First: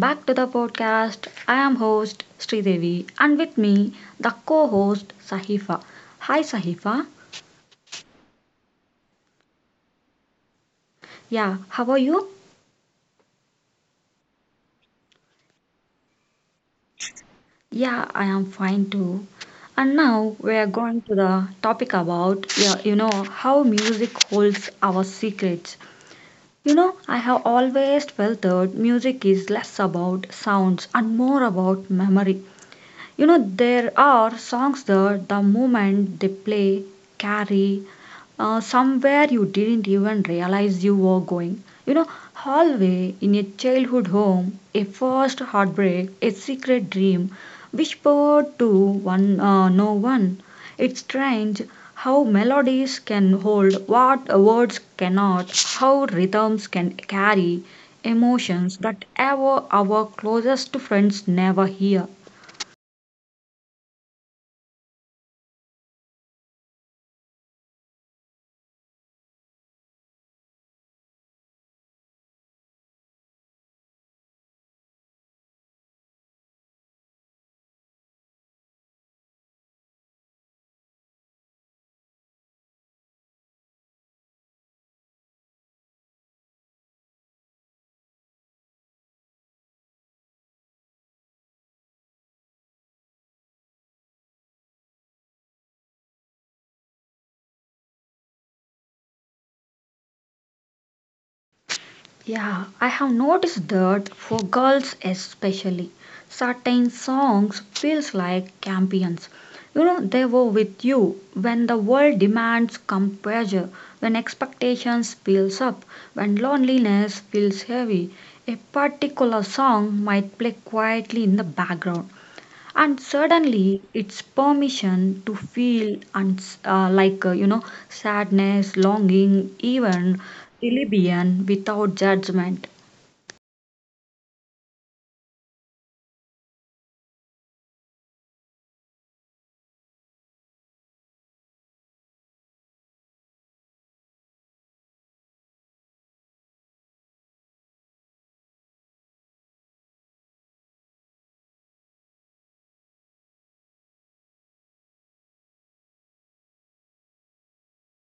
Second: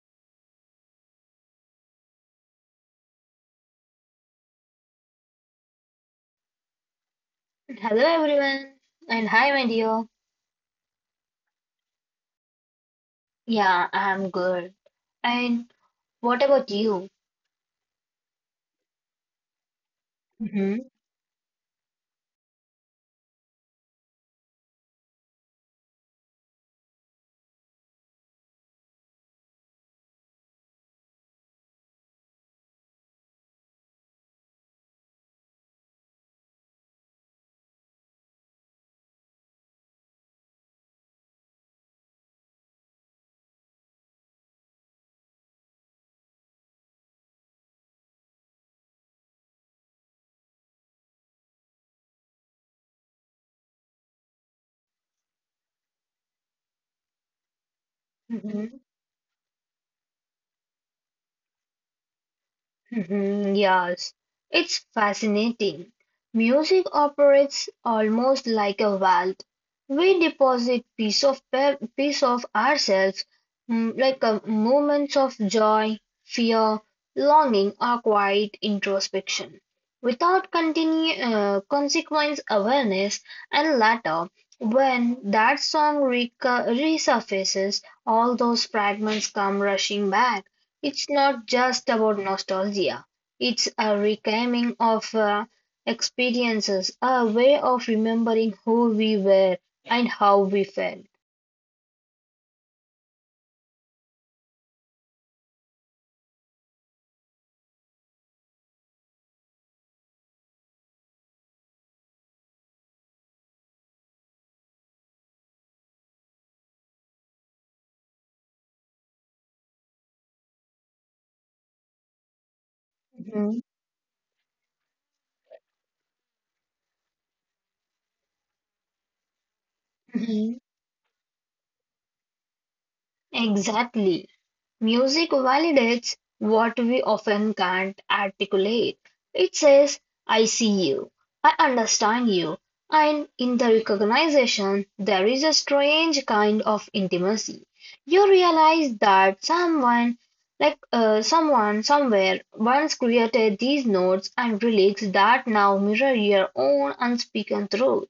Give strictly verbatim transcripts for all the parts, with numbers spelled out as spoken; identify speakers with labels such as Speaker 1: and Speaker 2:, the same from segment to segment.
Speaker 1: back to the podcast. I am host Sridevi and with me the co-host Sahifa. Hi Sahifa.
Speaker 2: Hello everyone, and hi my dear.
Speaker 1: Yeah, how are you?
Speaker 2: Yeah, I'm good. And what about you?
Speaker 1: Yeah, I am fine too. And now we are
Speaker 2: Mm-hmm.
Speaker 1: going to the topic about yeah, you know how music holds our secrets. You know, I have always felt that music is less about sounds and more about memory. You know, there are songs that the moment they play carry uh, somewhere you didn't even realize you were going. You know, hallway in a childhood home, a first heartbreak, a secret dream whispered to one uh, no one. It's strange how melodies can hold what words cannot, how rhythms can carry emotions
Speaker 2: Mhm.
Speaker 1: that ever our closest friends never hear.
Speaker 2: Mhm, yes, it's fascinating. Music operates almost like a vault. We deposit piece of pe- piece of ourselves, mm, like a moments of joy, fear, longing, or quiet introspection. Without continue, uh, Consequence awareness, and later, when that song reca- resurfaces, all those fragments come rushing back. It's not just about nostalgia, it's a reclaiming of uh, experiences, a way of remembering who we were and how we felt.
Speaker 1: Yeah, I have noticed that for girls especially, certain songs feels like champions. You know, they were with you when the world demands composure, when expectations builds up, when loneliness feels heavy. A particular song might play quietly in the background, and
Speaker 2: Mhm.
Speaker 1: suddenly it's permission to feel and uh, like uh, you know sadness longing even
Speaker 2: Mhm.
Speaker 1: rebellion without judgment.
Speaker 2: Exactly. Music validates what we often can't articulate. It says, I see you, I understand you, and in the recognition, there is a strange kind of intimacy. You realize that someone, like uh, someone somewhere, once created these notes and relics that now mirror your own unspoken truth.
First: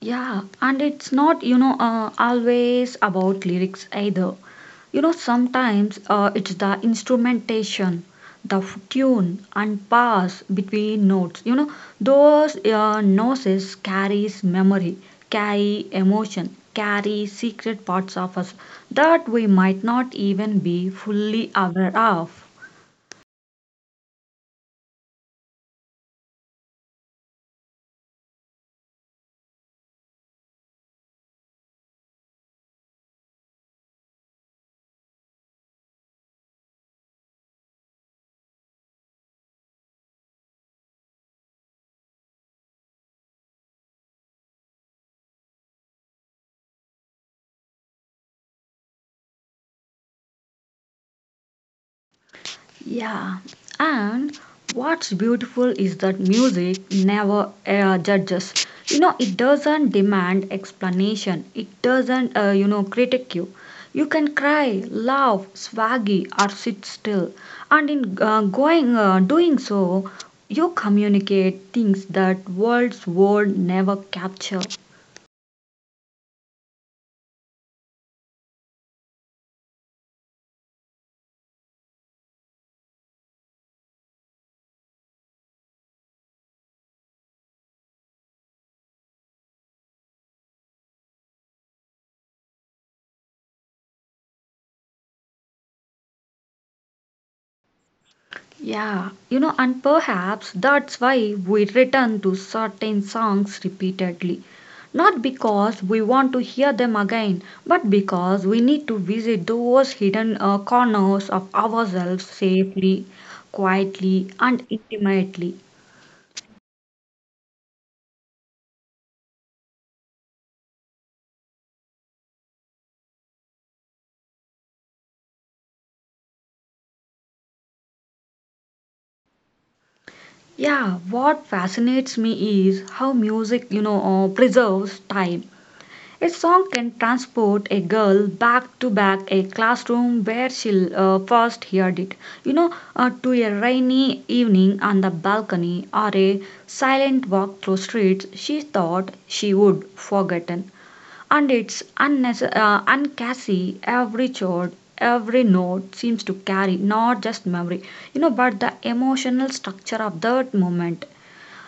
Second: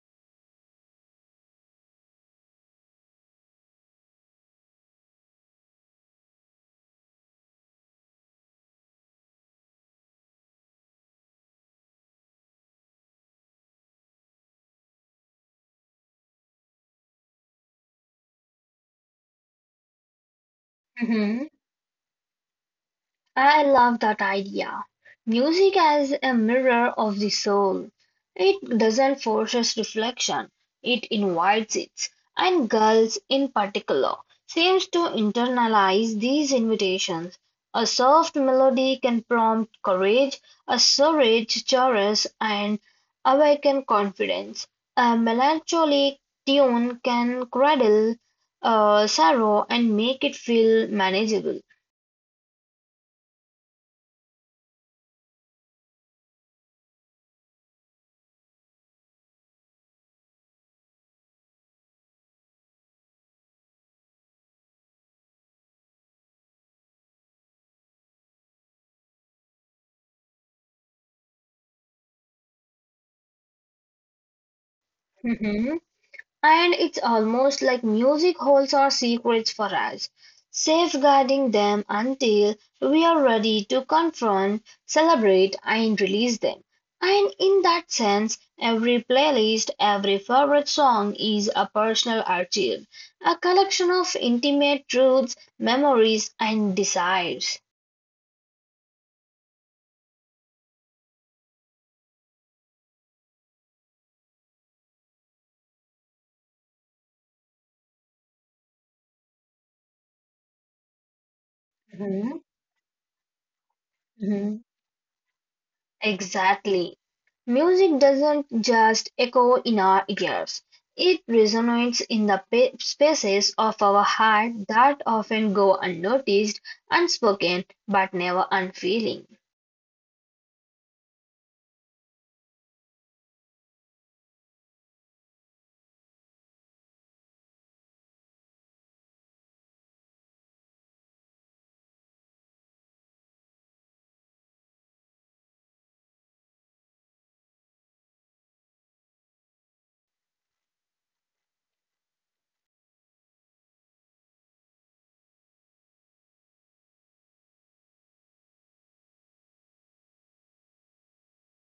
Speaker 1: Yeah, and it's, not, you know, uh, always about lyrics either. You know, sometimes uh, it's the instrumentation, the f- tune and pass between notes. You know, those uh, noses carries memory, carry emotion, carry secret parts of us that we might not even be fully aware of.
Speaker 2: I love that idea. Music as a mirror of the soul. It doesn't force us reflection, it invites it. And girls in particular seems to internalize these invitations. A soft melody can prompt courage, a savage chorus and awaken confidence. A melancholic tune can cradle uh, sorrow and make it feel manageable.
Speaker 1: Yeah, and what's beautiful is that music never uh, judges. You know, it doesn't demand explanation. It doesn't, uh, you know, critique you. You can cry, laugh, swaggy, or sit still. And in uh, going, uh, doing so, you communicate things that words would never capture.
Speaker 2: And it's almost like music holds our secrets for us, safeguarding them until we are ready to confront, celebrate, and release them. And in that sense, every playlist, every favorite song is a personal archive, a collection of intimate truths, memories, and desires.
Speaker 1: Yeah, you know, and perhaps that's why we return to certain songs repeatedly. Not because we want to hear them again, but because we need to visit those hidden uh, corners of ourselves
Speaker 2: Mhm.
Speaker 1: safely, quietly,
Speaker 2: Mhm.
Speaker 1: and intimately.
Speaker 2: Exactly. Music doesn't just echo in our ears, it resonates in the pa- spaces of our heart that often go unnoticed, unspoken, but never unfeeling.
Speaker 1: Yeah, what fascinates me is how music, you know, uh, preserves time. A song can transport a girl back to back a classroom where she uh, first heard it, you know, uh, to a rainy evening on the balcony or a silent walk through streets she thought she would forgotten. And it's unnecess- uh, uncassie, every chord, every note seems to carry not just memory, you know, but the emotional structure of that moment.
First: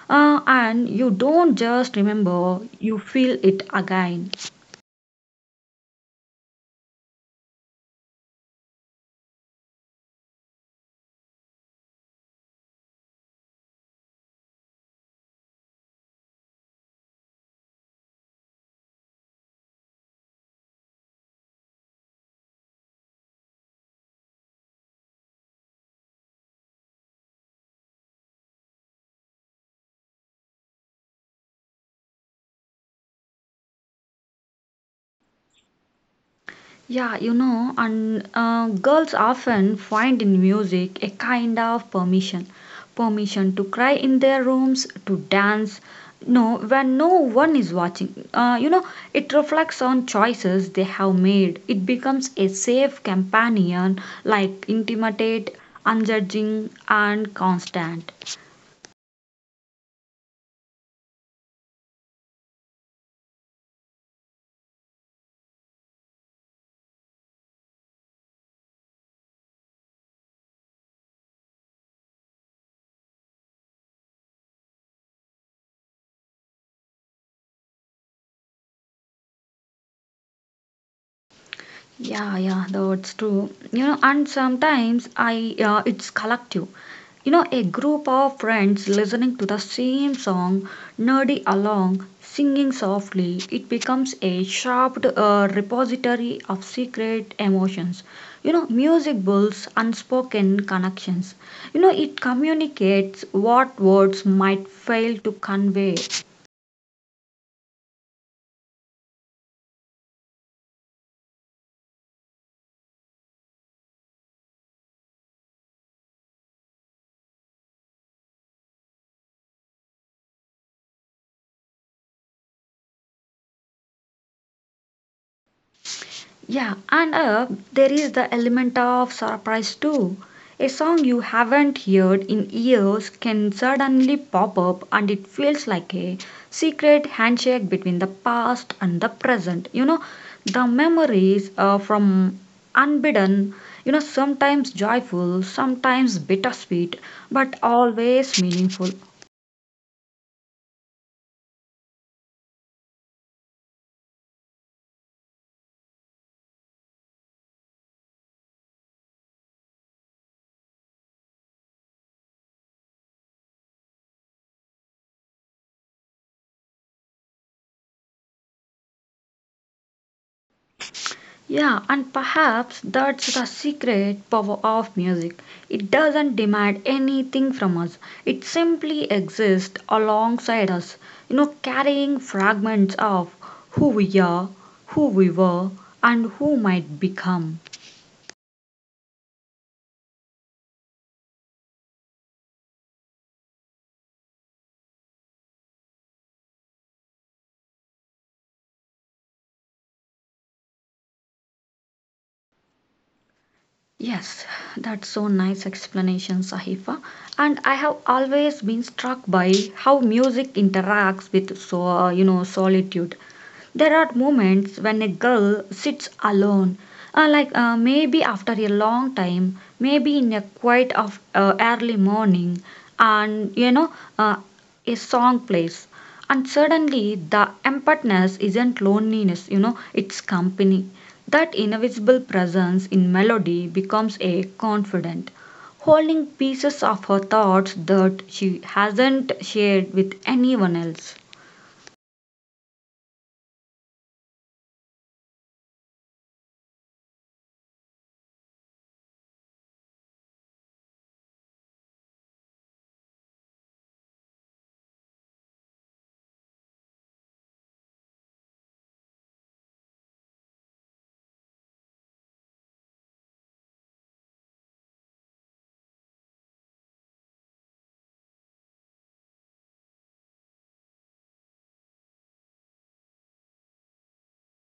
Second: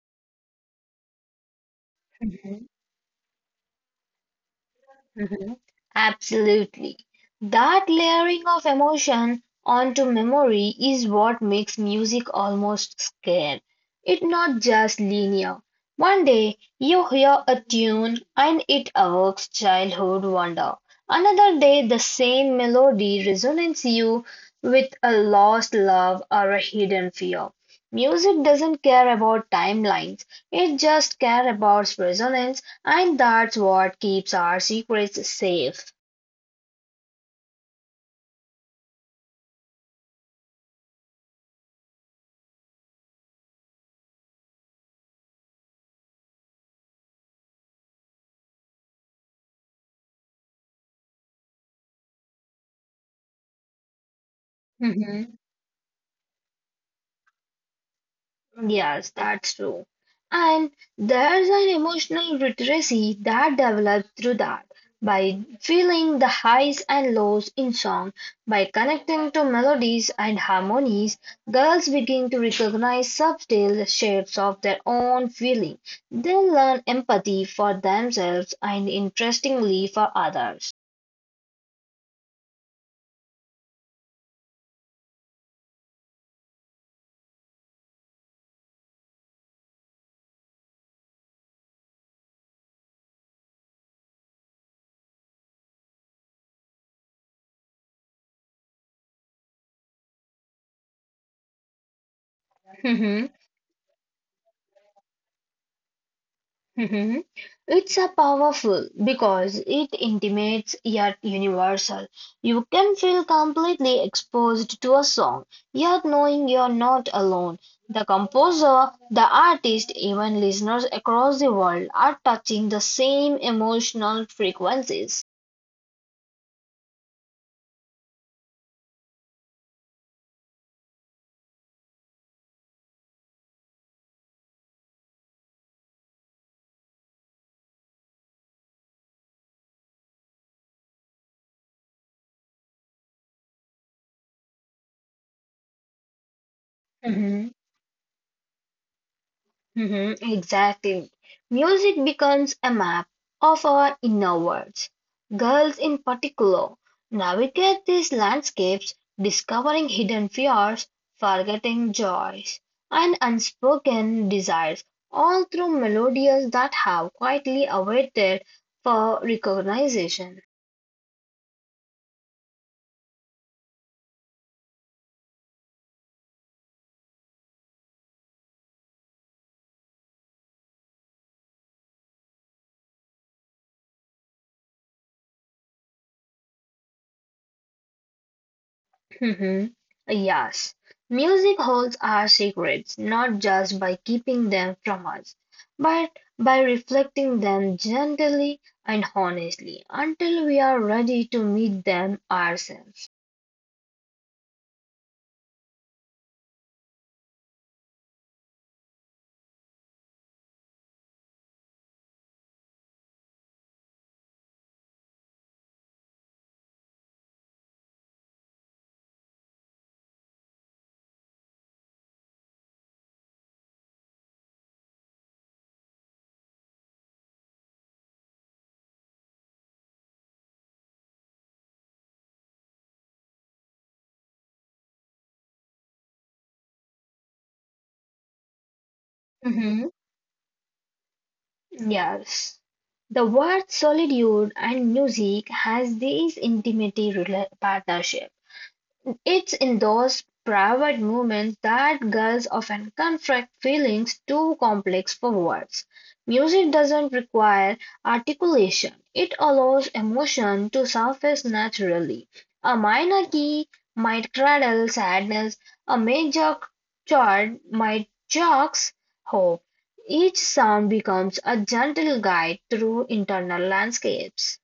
Speaker 1: Uh, and you don't just remember, you feel it again.
Speaker 2: Mhm. Absolutely. That layering of emotion onto memory is what makes music almost scared. It's not just linear. One day you hear a tune and it evokes childhood wonder. Another day the same melody resonates you with a lost love or a hidden fear. Music doesn't care about timelines. It just cares about resonance, and that's what keeps our secrets safe.
Speaker 1: Yeah, you know, and uh, girls often find in music a kind of permission permission to cry in their rooms, to dance, no, when no one is watching. Uh, you know, it reflects on choices they have made. It becomes a safe companion, like
Speaker 2: Hmm.
Speaker 1: intimate, unjudging, and constant.
Speaker 2: Yes, that's true. And there's an emotional literacy that develops through that by feeling the highs and lows in song, by connecting to melodies and harmonies, girls begin to recognize subtle shapes of their own feeling. They learn empathy for themselves and interestingly for others.
Speaker 1: Yeah, yeah, that's true. You know, and sometimes I uh, it's collective. You know, a group of friends listening to the same song, nerdy along, singing softly, it becomes a sharp uh, repository of secret emotions. You know, music builds unspoken connections. You know, it communicates what words might fail to convey.
Speaker 2: Mhm. It's a powerful because it intimates yet universal. You can feel completely exposed to a song, yet knowing you're not alone. The composer, the artist, even listeners across the world are touching the same emotional frequencies.
Speaker 1: Yeah, and uh, there is the element of surprise too. A song you haven't heard in years can suddenly pop up, and it feels like a secret handshake between the past and the present. You know, the memories uh, from unbidden, you know, sometimes joyful, sometimes bittersweet,
Speaker 2: Mhm.
Speaker 1: but always meaningful.
Speaker 2: Mhm, exactly. Music becomes a map of our inner worlds. Girls, in particular, navigate these landscapes, discovering hidden fears, forgetting joys, and unspoken desires, all through melodies that have quietly awaited for recognition.
Speaker 1: Yeah, and perhaps that's the secret power of music. It doesn't demand anything from us, it simply exists alongside us, you know, carrying fragments of who we are, who we were, and who might become.
Speaker 2: Mhm. Yes, music holds our secrets not just by keeping them from us, but by reflecting them gently and honestly until we are ready to meet them ourselves.
Speaker 1: Yes, that's so nice explanation, Sahifa. And I have always been struck by how music interacts with so uh, you know solitude. There are moments when a girl sits alone, uh, like uh, maybe after a long time, maybe in a quiet of uh, early morning, and you know uh, a song plays, and suddenly the emptiness isn't loneliness, you know, it's company. That invisible presence in melody becomes a confidant, holding pieces of her thoughts that she hasn't
Speaker 2: Mhm.
Speaker 1: shared with anyone else.
Speaker 2: Yes. The word solitude and music has this intimate rela- partnership. It's in those private moments that girls often confront feelings too complex for words. Music doesn't require articulation, it allows emotion to surface naturally. A minor key might cradle sadness, a major chord might jocks hope. Each sound becomes a gentle guide through internal landscapes.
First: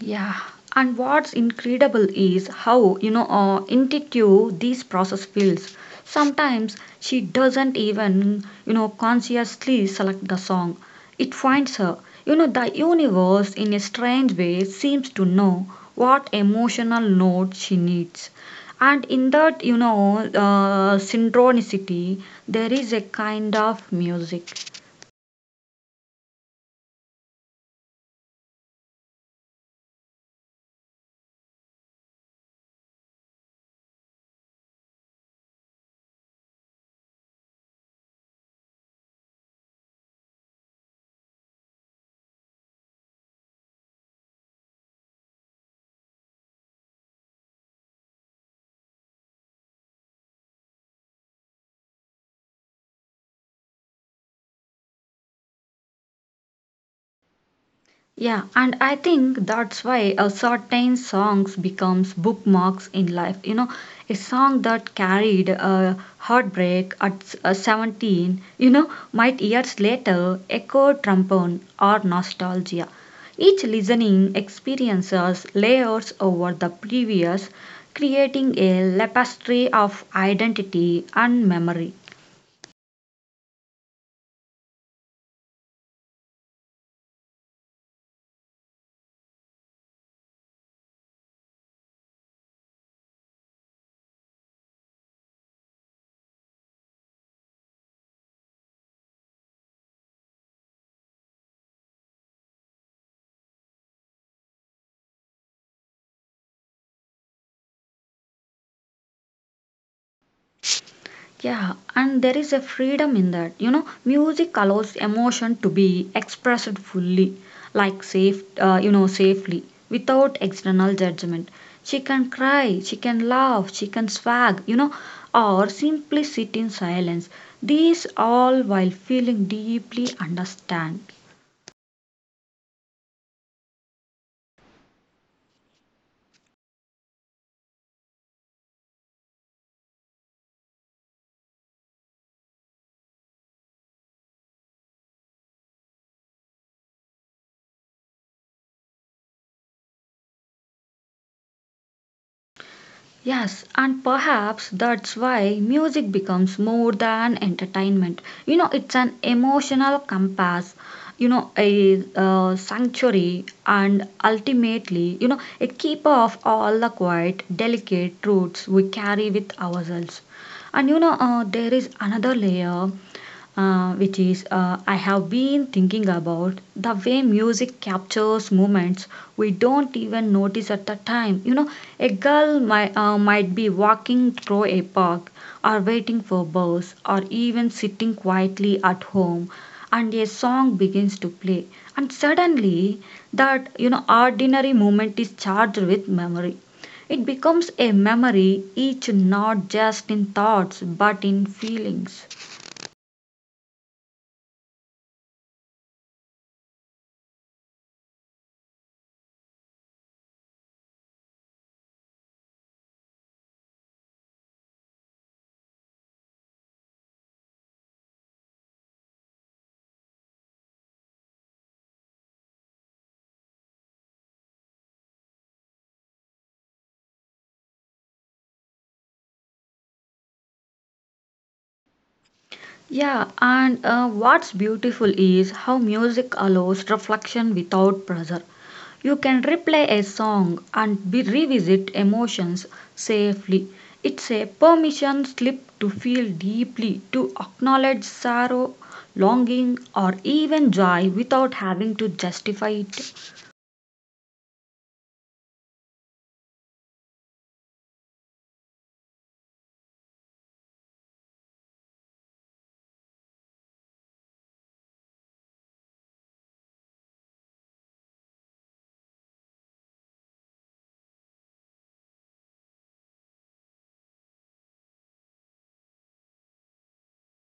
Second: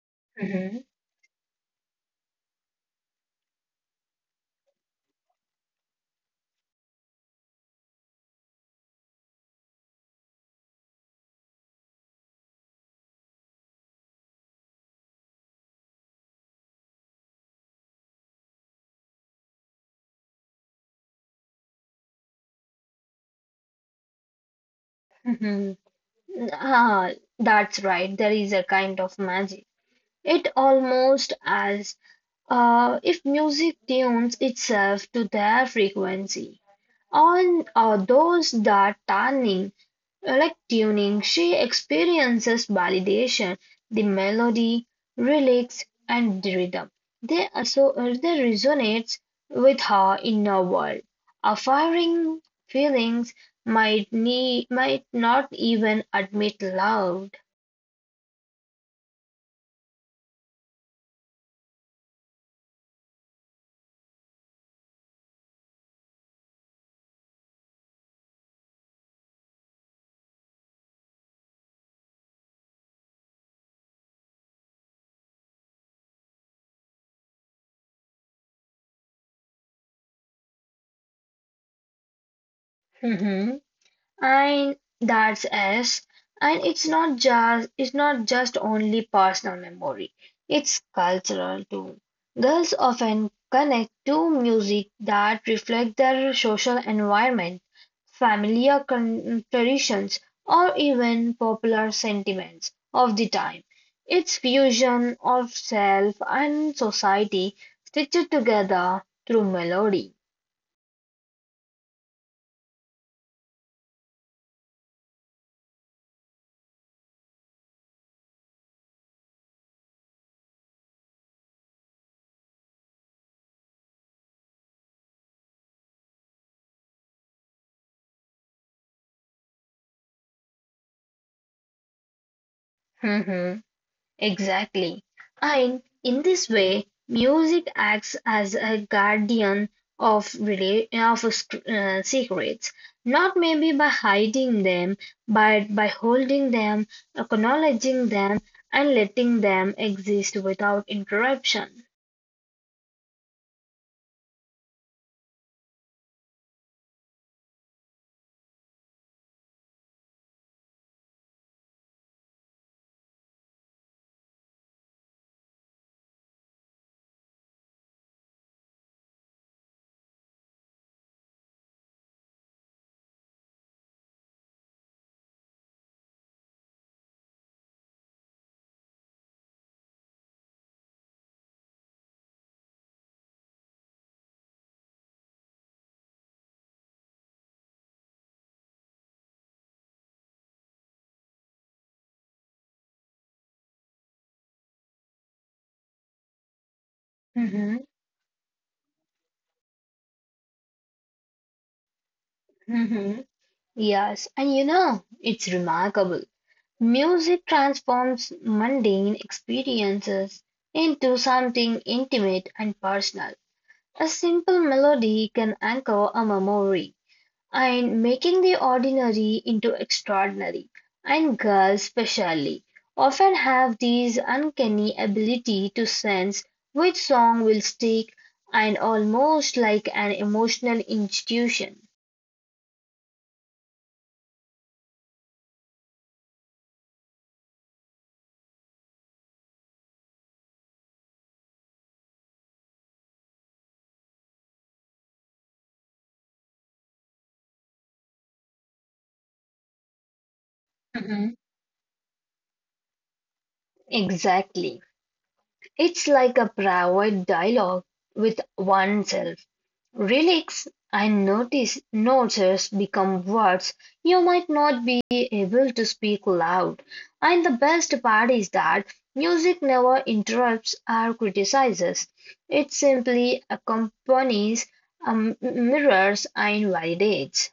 Speaker 1: Yeah,
Speaker 2: Mhm.
Speaker 1: and what's incredible is how, you know, uh, intuitive this process feels. Sometimes she doesn't even, you know, consciously select the song. It finds her. You know, the universe in a strange way seems to know what emotional note she needs. And in that, you know, uh, synchronicity, there is a kind of music.
Speaker 2: Ah, that's right. There is a kind of magic. It almost as uh, If music tunes itself to their frequency. On uh, those that tuning, like tuning, she experiences validation, the melody, lyrics, and the rhythm. They also uh, they resonates with her inner world. Her firing feelings might need might not even admit loud.
Speaker 1: Yeah, and I think that's why a certain songs becomes bookmarks in life. You know, a song that carried a heartbreak at s- uh, seventeen, you know, might years later echo trombone or nostalgia. Each listening experiences layers over the previous, creating a tapestry of identity and memory.
Speaker 2: And that's us. And it's not just it's not just only personal memory. It's cultural too. Girls often connect to music that reflect their social environment, familiar con- traditions, or even popular sentiments of the time. It's fusion of self and society stitched together through melody.
Speaker 1: Yeah, and there is a freedom in that. You know, music allows emotion to be expressed fully, like safe, uh, you know, safely, without external judgment. She can cry, she can laugh, she can swag, you know, or simply sit in silence. These all while feeling deeply understand.
Speaker 2: Exactly. And in this way, music acts as a guardian of, rela- of sc- uh, secrets, not maybe by hiding them, but by holding them, acknowledging them, and letting them exist without interruption.
Speaker 1: Yes, and perhaps that's why music becomes more than entertainment. You know, it's an emotional compass, you know, a uh, sanctuary, and ultimately, you know, a keeper of all the quiet, delicate truths we carry with ourselves. And you know, uh, there is another layer uh, which is uh, I have been thinking about the way music captures moments we don't even notice at the time. You know, a girl might, uh, might be walking through a park or waiting for bus or even sitting quietly at home and a song begins to play and suddenly that you know ordinary moment is charged with memory. It becomes
Speaker 2: Mm-hmm.
Speaker 1: a memory each not just in thoughts but in feelings.
Speaker 2: Mm-hmm. Yes, and you know, it's remarkable. Music transforms mundane experiences into something intimate and personal. A simple melody can anchor a memory and making the ordinary into extraordinary. And girls, especially, often have this uncanny ability to sense which song will stick and almost like an emotional institution.
Speaker 1: Yeah, and uh, what's beautiful is how music allows reflection without pressure. You can replay a song and be revisit emotions safely. It's a permission slip to feel deeply, to acknowledge sorrow, longing, or even joy
Speaker 2: Mhm.
Speaker 1: without having to justify it.
Speaker 2: Exactly. It's like a private dialogue with oneself. Relics and notches become words you might not be able to speak loud, and the best part is that music never interrupts or criticizes. It simply accompanies, um, mirrors, and validates.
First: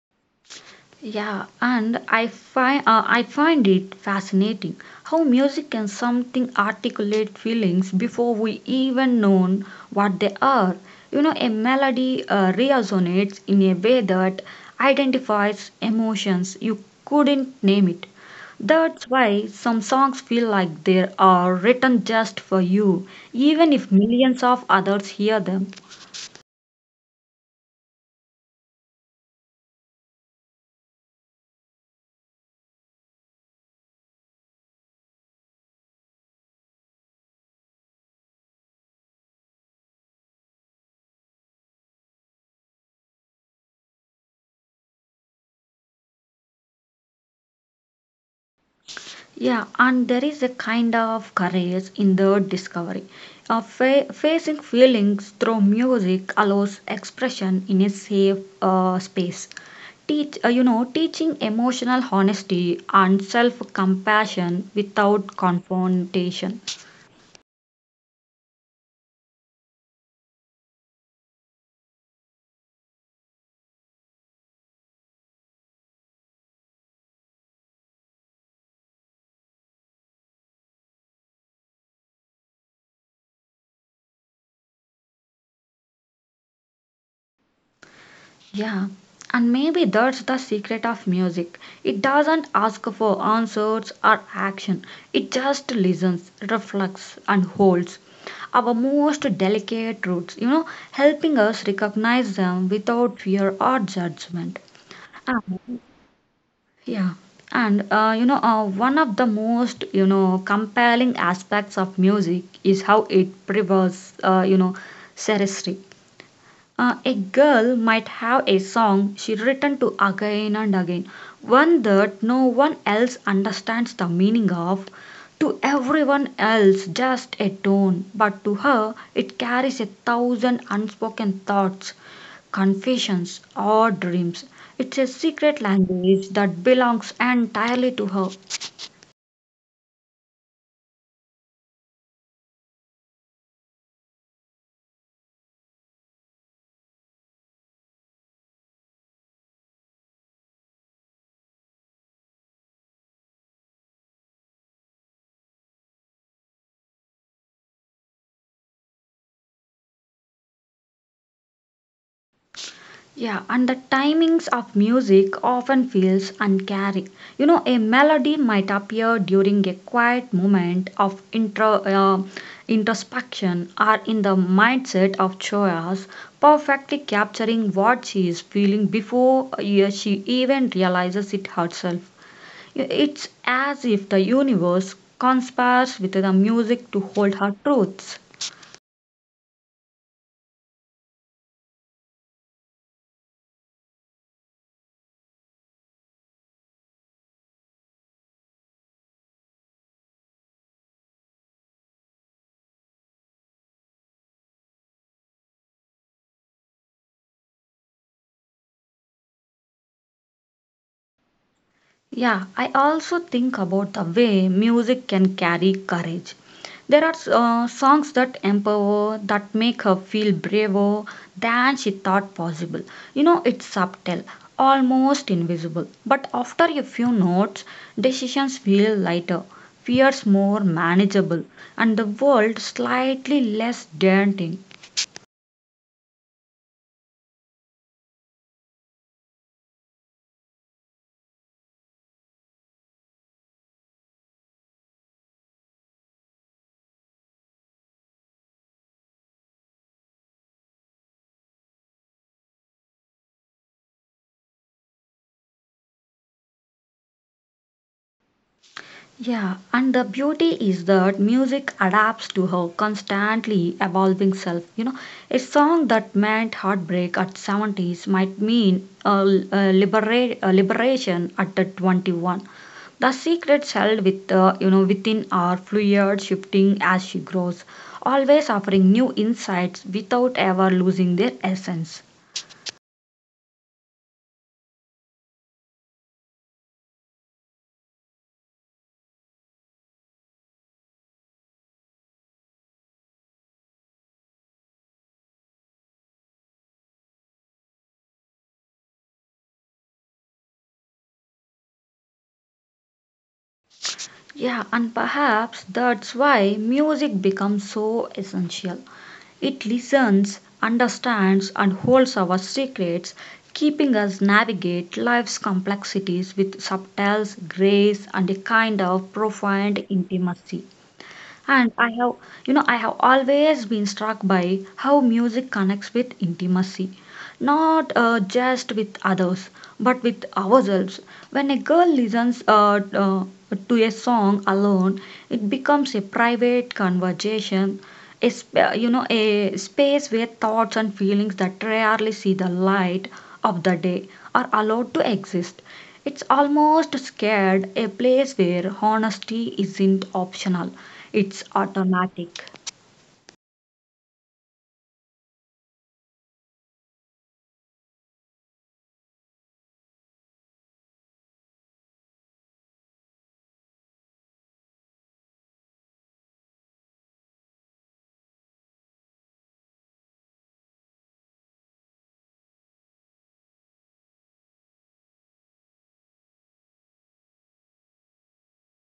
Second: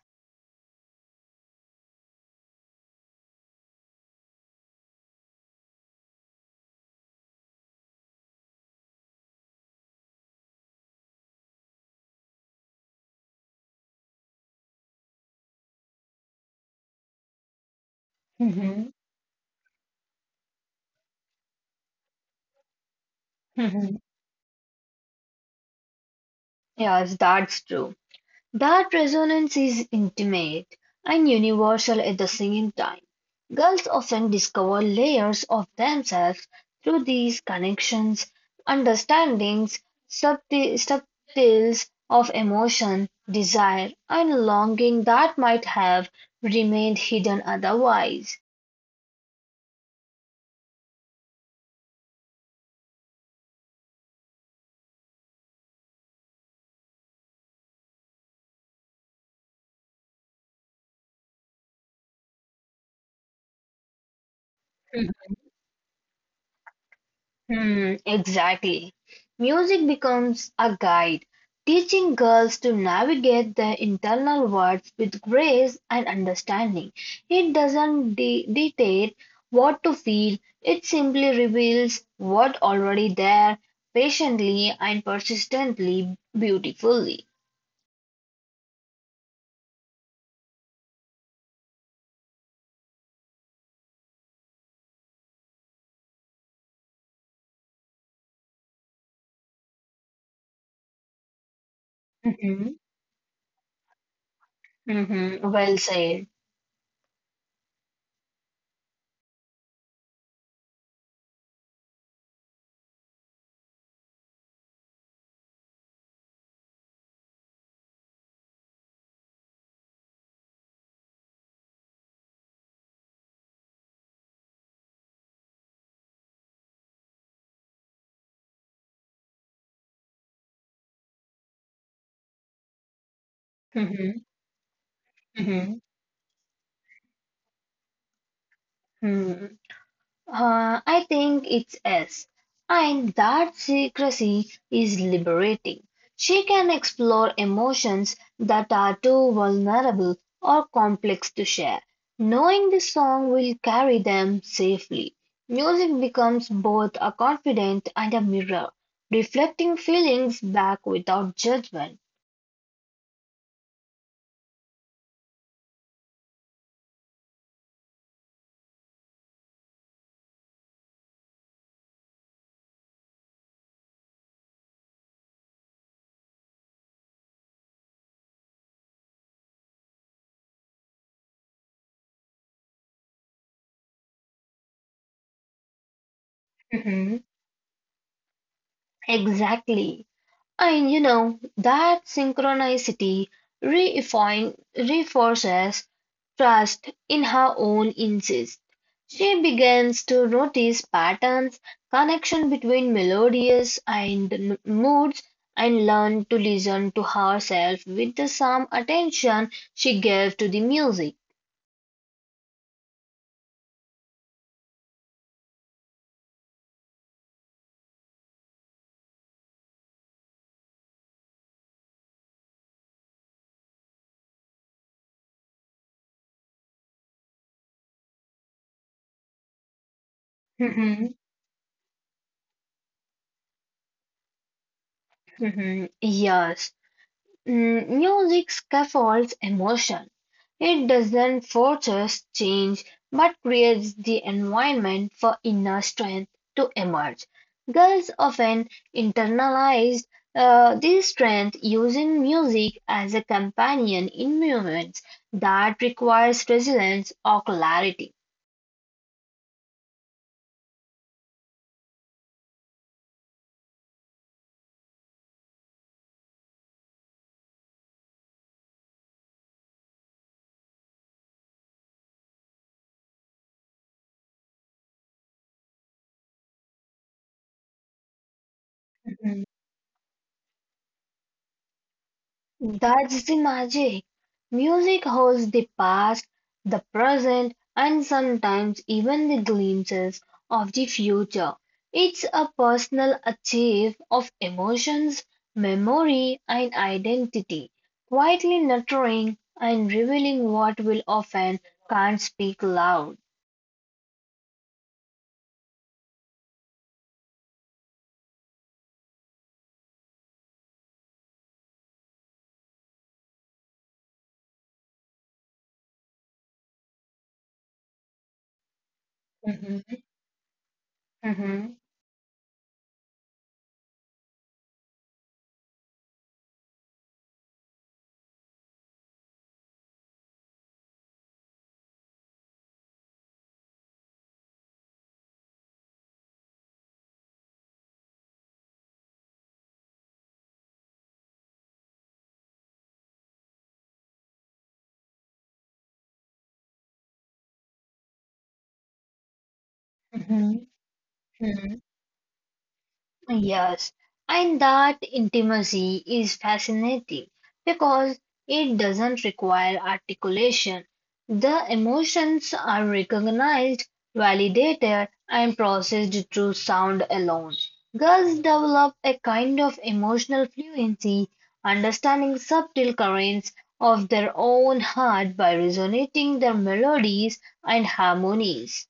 Speaker 1: Yeah, and I find uh, I find it fascinating how music can something articulate feelings before we even know what they are. You know, a melody uh, resonates in a way that identifies emotions you couldn't name it.
Speaker 2: Mhm,
Speaker 1: That's why some songs feel like they are written just for you, even if
Speaker 2: mhm.
Speaker 1: millions of others hear them.
Speaker 2: Yes, that's true. That resonance is intimate and universal at the same time. Girls often discover layers of themselves through these connections, understandings, subti- subtles of emotion, desire, and longing that might have remained hidden otherwise.
Speaker 1: Yeah, and there is a kind of courage in the discovery. Uh, fa- facing feelings through music allows expression in a safe uh, space. Teach, uh, you know, teaching emotional honesty and self-compassion without confrontation.
Speaker 2: Hmm, exactly. Music becomes a guide, teaching girls to navigate their internal worlds with grace and understanding. It doesn't de- dictate what to feel, it simply reveals what already there, patiently and persistently beautifully.
Speaker 1: Yeah, and maybe that's the secret of music. It doesn't ask for answers or action, it just listens, reflects, and holds our most delicate truths. You know, helping us recognize them
Speaker 2: Mm-hmm,
Speaker 1: without fear or judgment.
Speaker 2: mm-hmm,
Speaker 1: And
Speaker 2: well said.
Speaker 1: yeah, and uh, you know, uh, one of the most you know compelling aspects of music is how it preserves, uh, you know, seriously. Uh, a girl might have a song she written to again and again, one that no one else understands the meaning of. To everyone else, just a tone, but to her, it carries a thousand unspoken thoughts, confessions, or
Speaker 2: Mm-hmm,
Speaker 1: dreams. It's a secret
Speaker 2: mm-hmm,
Speaker 1: language that belongs entirely to her.
Speaker 2: Uh, I think it's S. And that secrecy is liberating. She can explore emotions that are too vulnerable or complex to share. Knowing the song will carry them safely. Music becomes both a confidant and a mirror, reflecting feelings back without judgment.
Speaker 1: Yeah, and the timings of music often feels uncaring. You know, a melody might appear during a quiet moment of intro, uh, introspection or in the mindset of Choas, perfectly capturing what she is feeling before uh, she even realizes it herself. It's as if the universe conspires with the music to
Speaker 2: Mhm.
Speaker 1: hold her truths.
Speaker 2: Exactly. And you know, that synchronicity reifin- reinforces trust in her own insist. She begins to notice patterns, connection between melodies and n- moods, and learn to listen to herself with the same attention she gave to the music.
Speaker 1: Yeah, I also think about the way music can carry courage. There are uh, songs that empower, that make her feel braver than she thought possible. You know, it's subtle, almost invisible. But after a few notes, decisions feel lighter, fears more
Speaker 2: Mhm,
Speaker 1: manageable, and the world slightly less daunting.
Speaker 2: mhm, yes, mm, music scaffolds emotion. It doesn't force us change, but creates the environment for inner strength to emerge. Girls often internalize uh, this strength using music as a companion in moments that requires resilience or clarity.
Speaker 1: Yeah, and the beauty is that music adapts to her constantly evolving self. You know, a song that meant heartbreak at seventies might mean a, a, libera- a liberation at the twenty-one. The secrets held with, uh, you know, within are fluid, shifting as she grows, always offering new insights without ever losing their essence.
Speaker 2: That's the magic. Music holds the past, the present, and sometimes even the glimpses of the future. It's a personal achieve of emotions, memory, and identity, quietly nurturing and revealing what will often can't speak loud.
Speaker 1: Yeah, and perhaps that's why music becomes so essential. It listens, understands, and holds our secrets, keeping us navigate life's complexities with subtle grace and a kind of profound
Speaker 2: Mhm,
Speaker 1: intimacy. And
Speaker 2: mhm,
Speaker 1: I have, you know, I have always been struck by how music connects with intimacy, not uh, just with others, but with ourselves. When a girl listens uh, uh, to a song alone, it becomes a private conversation, a sp- uh, you know, a space where thoughts and feelings that rarely see the light of the day are allowed to exist. It's almost scared a place where honesty isn't
Speaker 2: mhm,
Speaker 1: optional, it's
Speaker 2: mhm.
Speaker 1: automatic.
Speaker 2: Yes, and that intimacy is fascinating because it doesn't require articulation. The emotions are recognized, validated, and processed through sound alone. Girls develop a kind of emotional fluency, understanding subtle currents of their own heart by resonating their melodies and harmonies.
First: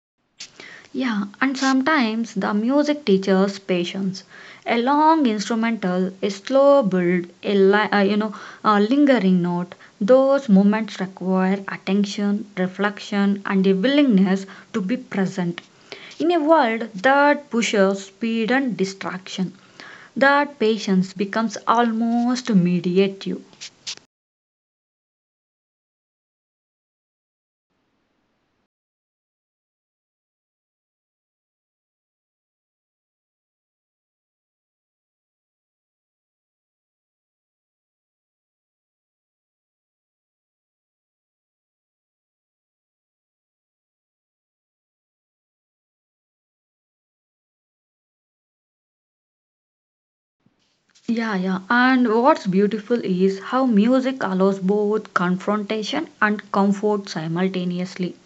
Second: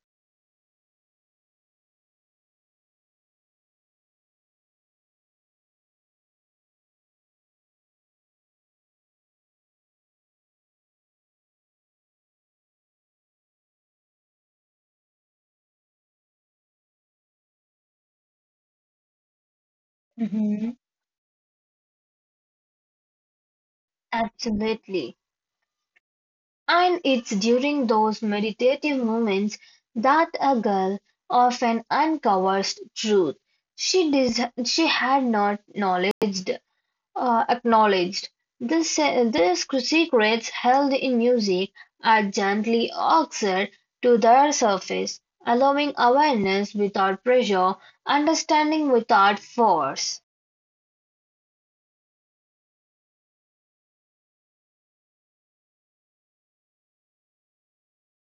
Speaker 1: Yeah, and sometimes the music teaches patience. A long instrumental, a slow build, a li- uh, you know, a lingering note. Those moments require attention, reflection, and a willingness to be present. In a world that pushes speed and distraction, that
Speaker 2: Hmm.
Speaker 1: patience becomes almost mediative.
Speaker 2: Absolutely. And it's during those meditative moments that a girl often uncovers truth she dis- she had not acknowledged. Uh, acknowledged. The, se- the secrets held in music are gently oxed to their surface, allowing awareness without pressure, understanding without force.
Speaker 1: Yeah, yeah. And what's beautiful is how music allows both confrontation and comfort simultaneously.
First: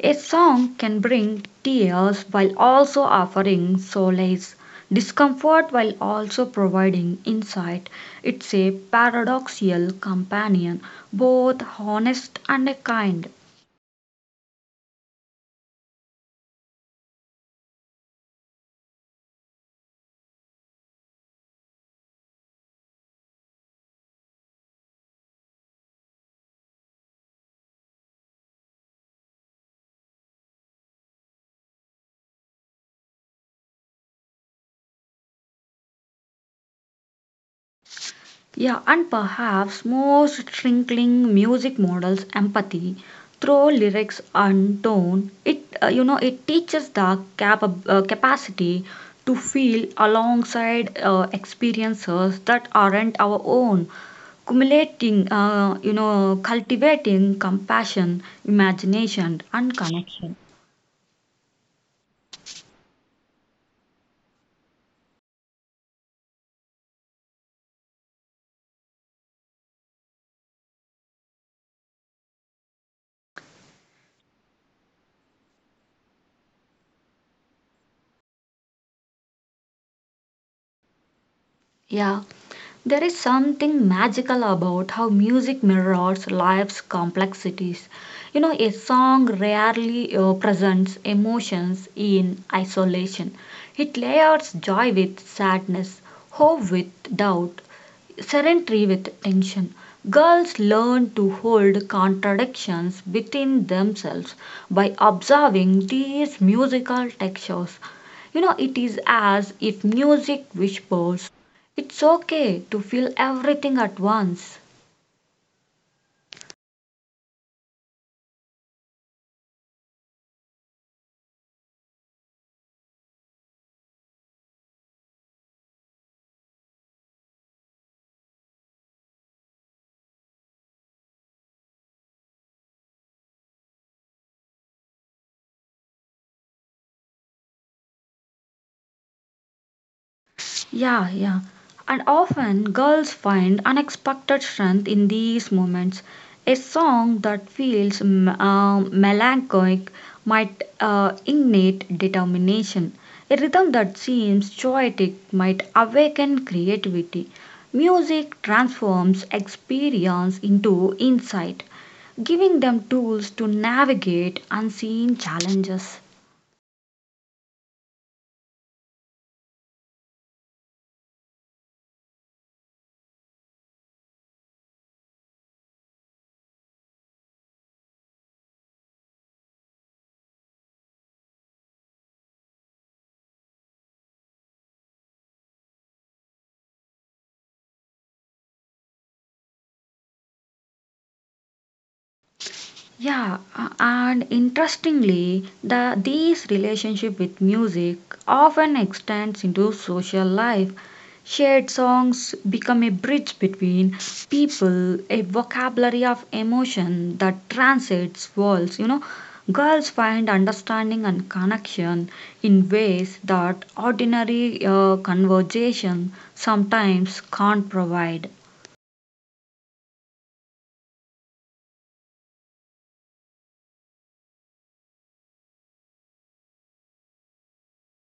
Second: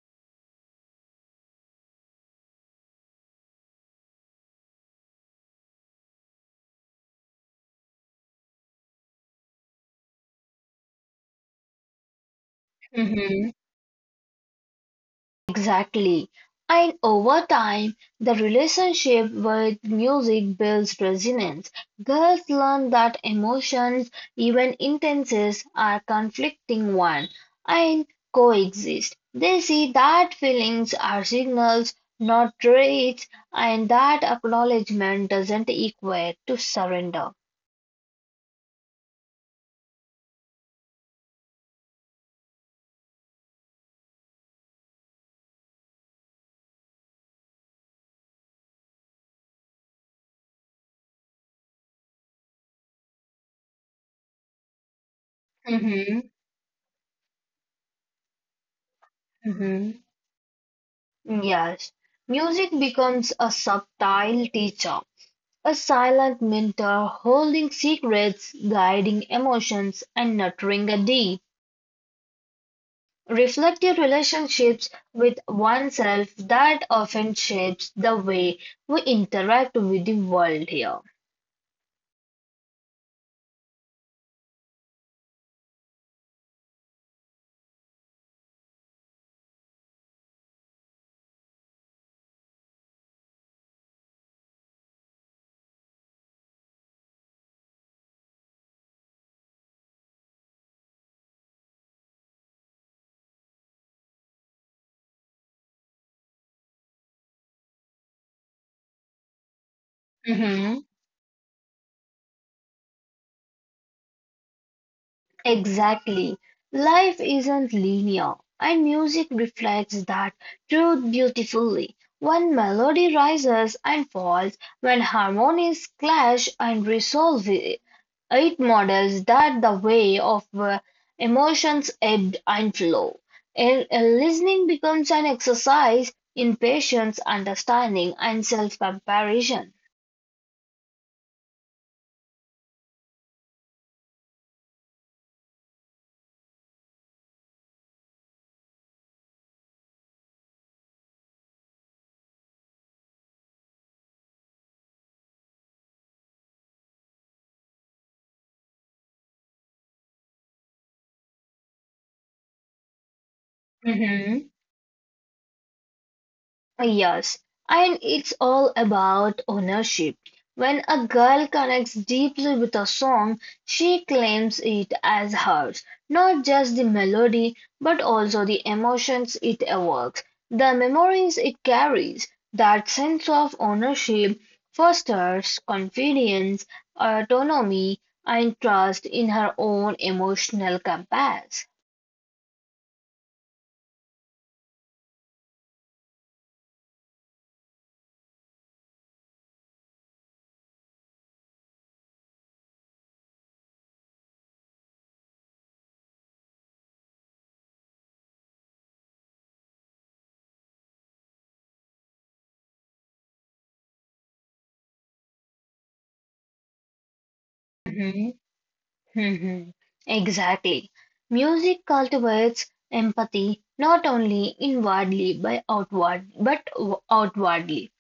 Speaker 1: A song can bring tears while also offering solace, discomfort while also providing insight. It's a paradoxical companion, both honest and kind.
Speaker 2: Exactly. And over time, the relationship with music builds resonance. Girls learn that emotions, even intenses, are conflicting one and coexist. They see that feelings are signals, not traits, and that acknowledgement doesn't equate to surrender.
Speaker 1: Yeah, and perhaps most shrinking music models empathy through lyrics and tone. It uh, you know it teaches the cap- uh, capacity to feel alongside uh, experiences that aren't our own, cumulating uh, you
Speaker 2: Mm-hmm.
Speaker 1: know cultivating compassion, imagination, and
Speaker 2: Mm-hmm.
Speaker 1: connection.
Speaker 2: Yes, music becomes a subtle teacher. A silent mentor holding secrets, guiding emotions, and nurturing a deep, reflective relationships with oneself that often shapes the way we interact with the world here.
Speaker 1: Yeah, there is something magical about how music mirrors life's complexities. You know, a song rarely uh, presents emotions in isolation. It layers joy with sadness, hope with doubt, serenity with tension. Girls learn to hold contradictions within themselves by observing these musical textures. You know, it is as if music whispers it's okay to feel everything at once.
Speaker 2: Exactly. Life isn't linear, and music reflects that truth beautifully. When melody rises and falls, when harmonies clash and resolve, it it models that the way of uh, emotions ebb and flow. And uh, listening becomes an exercise in patience, understanding, and self comparison.
Speaker 1: Yeah, yeah. And often girls find unexpected strength in these moments. A song that feels mm, uh, melancholic might uh, ignite determination. A rhythm that seems poetic might awaken creativity. Music transforms experience into insight, giving them tools to navigate unseen challenges.
Speaker 2: Yes, and it's all about ownership. When a girl connects deeply with a song, she claims it as hers, not just the melody, but also the emotions it evokes, the memories it carries. That sense of ownership fosters confidence, autonomy, and trust in her own emotional compass.
Speaker 1: Yeah, uh, and interestingly, the these relationship with music often extends into social life. Shared songs become a bridge between people, a vocabulary of emotion that transcends walls. You know, girls find understanding and connection in ways that ordinary uh, conversation sometimes can't provide.
Speaker 2: Mm-hmm. Mhm. Exactly. Music cultivates empathy not only inwardly by outward but w- outwardly.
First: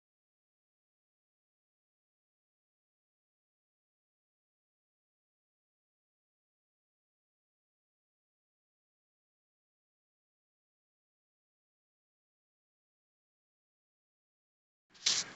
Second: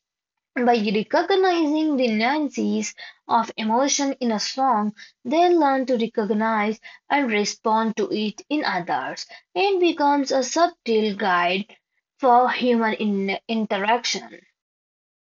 Speaker 2: By recognizing the nuances of emotion in a song, they learn to recognize and respond to it in others. It becomes a subtle guide for human in- interaction.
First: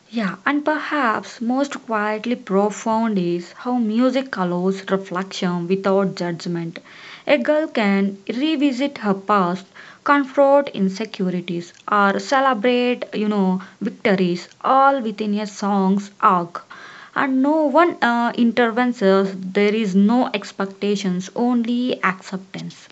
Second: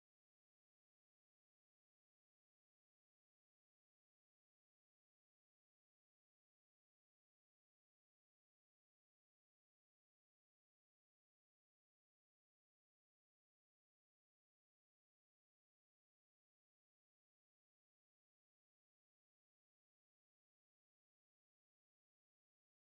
Speaker 1: Yeah, and perhaps most quietly profound is how music allows reflection without judgment. A girl can revisit her past, confront insecurities, or celebrate, you know, victories all within a song's arc. And no one uh, intervenes, there is no expectations, only acceptance.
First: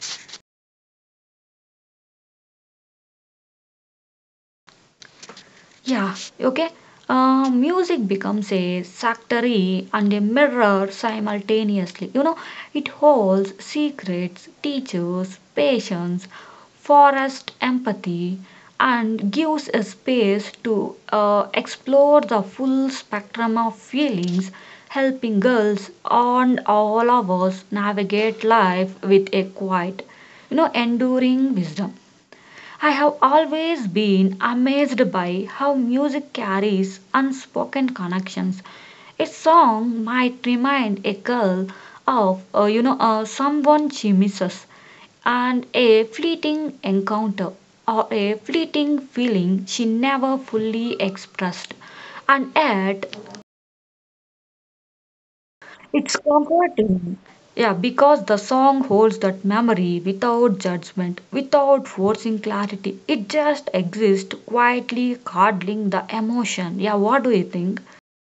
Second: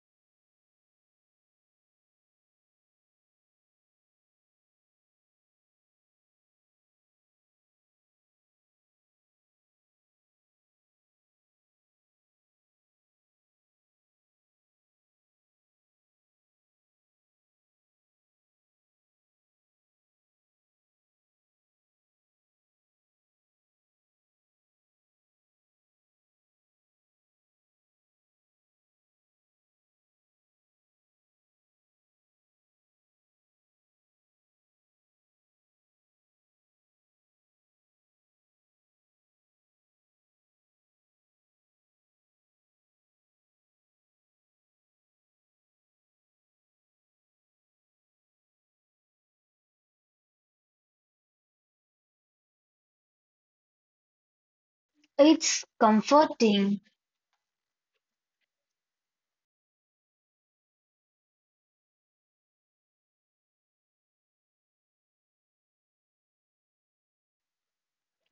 Speaker 1: Yeah, okay. Uh, music becomes a factory and a mirror simultaneously. You know, it holds secrets, teaches patience, forest empathy, and gives a space to uh, explore the full spectrum of feelings, helping girls and all of us navigate life with a quiet, you know, enduring wisdom. I have always been amazed by how music carries unspoken connections. A song might remind a girl of, uh, you know, uh, someone she misses, and a fleeting encounter or a fleeting feeling she never fully expressed. And yet,
Speaker 2: It's
Speaker 1: it's
Speaker 2: comforting.
Speaker 1: comforting. Yeah, because the song holds that memory without judgment, without forcing clarity. It just exists quietly, curdling the emotion. Yeah, what do you think?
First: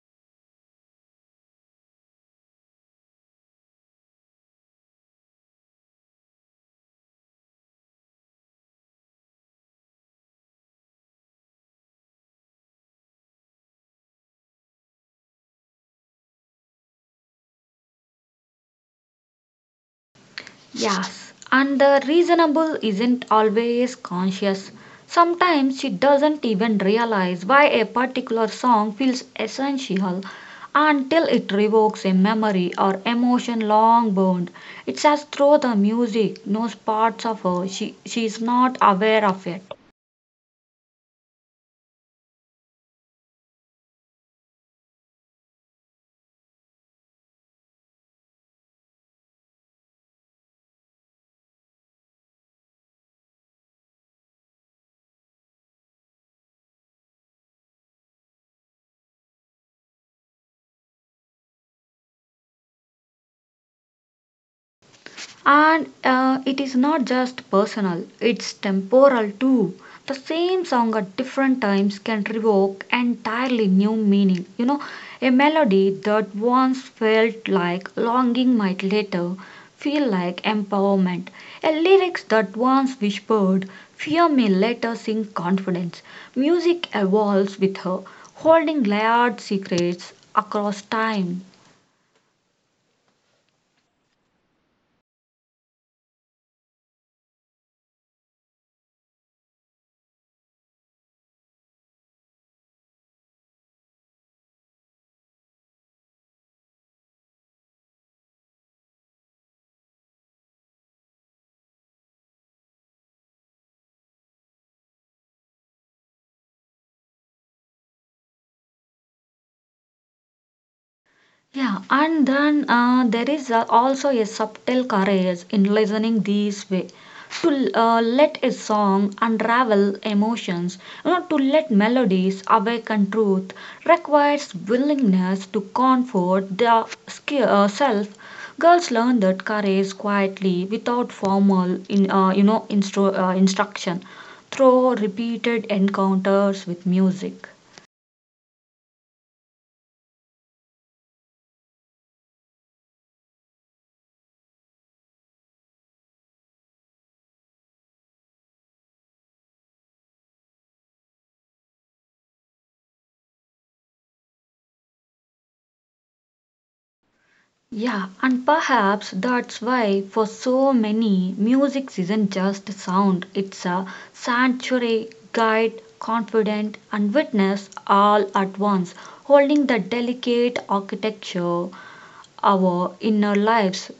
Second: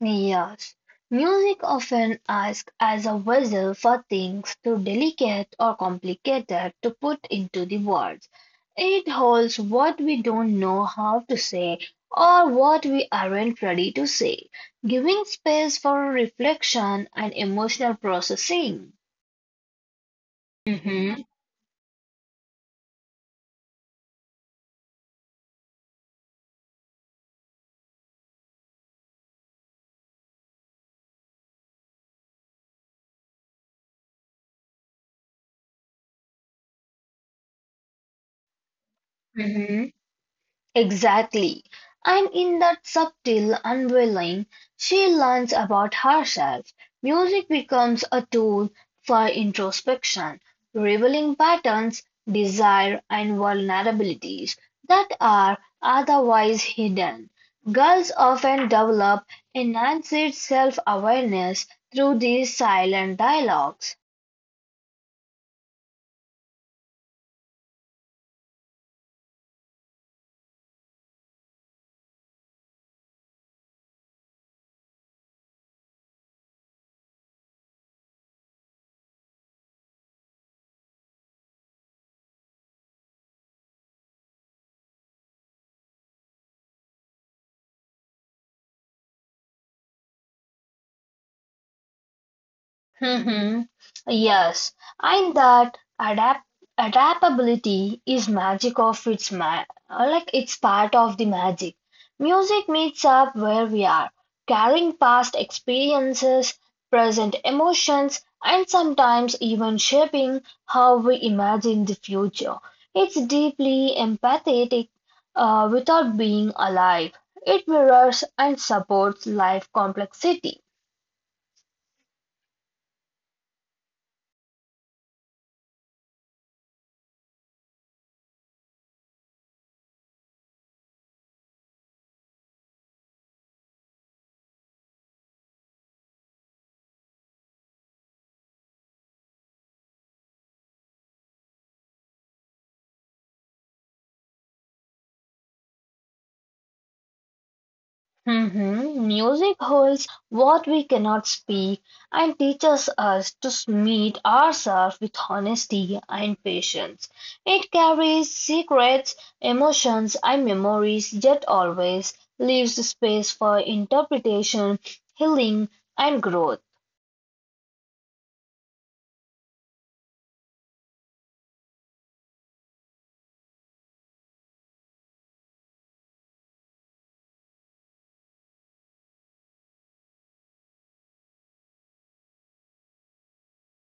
Speaker 2: Yes, music often acts as a vessel for things too delicate or complicated to put into the words. It holds what we don't know how to say or what we aren't ready to say, giving space for reflection and emotional processing. Hmm.
Speaker 1: Yes, and the reasonable isn't always conscious. Sometimes she doesn't even realize why a particular song feels essential until it revokes a memory or emotion long burned. It's as though the music knows parts of her she, she is not aware of it.
Speaker 2: Exactly. And in that subtle unveiling, she learns about herself. Music becomes a tool for introspection, revealing patterns, desire, and vulnerabilities that are otherwise hidden. Girls often develop enhanced self awareness through these silent dialogues.
Speaker 1: And uh, it is not just personal, it's temporal too. The same song at different times can evoke entirely new meaning. You know, a melody that once felt like longing might later feel like empowerment. A lyrics that once whispered fear may later sing confidence. Music evolves with her, holding layered secrets across time.
Speaker 2: Mhm. Yes, and that adapt adaptability is magic of its ma uh, like it's part of the magic. Music meets up where we are, carrying past experiences, present emotions, and sometimes even shaping how we imagine the future. It's deeply empathetic, uh, without being alive. It mirrors and supports life complexity.
Speaker 1: Yeah, and then uh, there is uh, also a subtle courage in listening this way. To uh, let a song unravel emotions, you know, to let melodies awaken truth, requires willingness to comfort the sk- uh, self. Girls learn that courage quietly, without formal, in uh, you know, instru- uh, instruction, through repeated encounters with music.
Speaker 2: Mhm. Music holds what we cannot speak and teaches us to meet ourselves with honesty and patience. It carries secrets, emotions, and memories, yet always leaves space for interpretation, healing, and growth.
Speaker 1: Yeah, and perhaps that's why for so many music isn't just sound, it's a sanctuary, guide, confident, and witness all at once, holding the delicate architecture our inner lives.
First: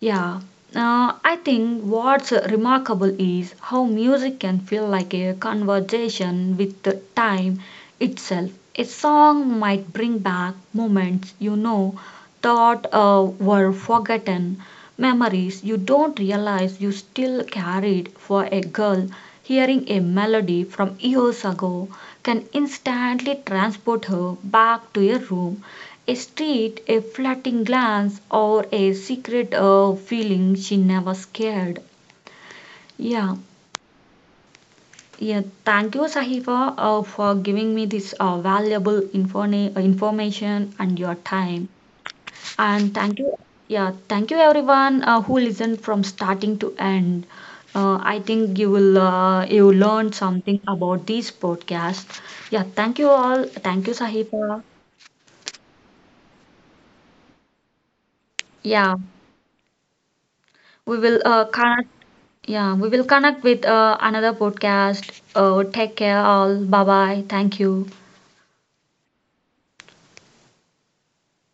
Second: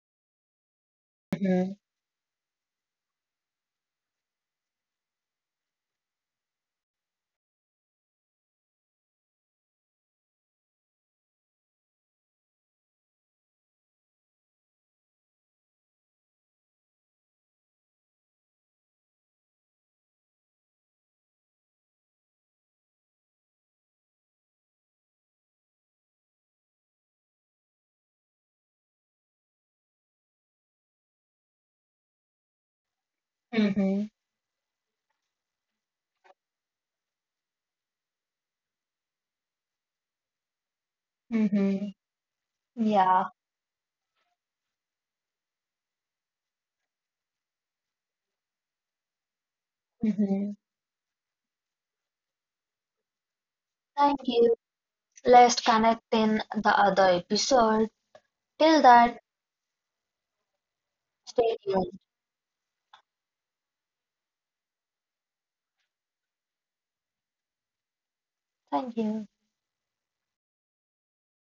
Speaker 1: Yeah, uh, I
Speaker 2: Mhm.
Speaker 1: think what's remarkable is how music can feel like a conversation with the time itself. A song might bring back moments you know thought uh, were forgotten, memories you don't realize you still carried for a girl. Hearing a melody from years ago can instantly transport her back to a room, a street, a fleeting glance, or a secret uh, feeling she never scared. Yeah,
Speaker 2: Mhm.
Speaker 1: yeah. Thank you, Sahifa, uh, for giving me this uh, valuable informa- information and your time.
Speaker 2: Mhm.
Speaker 1: And thank
Speaker 2: Yeah.
Speaker 1: you, yeah, thank you everyone uh, who listened from starting to end. Uh, I think you will uh, you learned
Speaker 2: Mhm.
Speaker 1: something about this podcast. Yeah, thank you all. Thank you,
Speaker 2: Thank you.
Speaker 1: Sahifa.
Speaker 2: Let's connect in the other episode. Till
Speaker 1: Yeah,
Speaker 2: that,
Speaker 1: we will uh,
Speaker 2: stay
Speaker 1: connect.
Speaker 2: tuned.
Speaker 1: Yeah, we will connect with uh, another podcast. Uh, take care, all. Bye bye. Thank you.
Speaker 2: Thank you.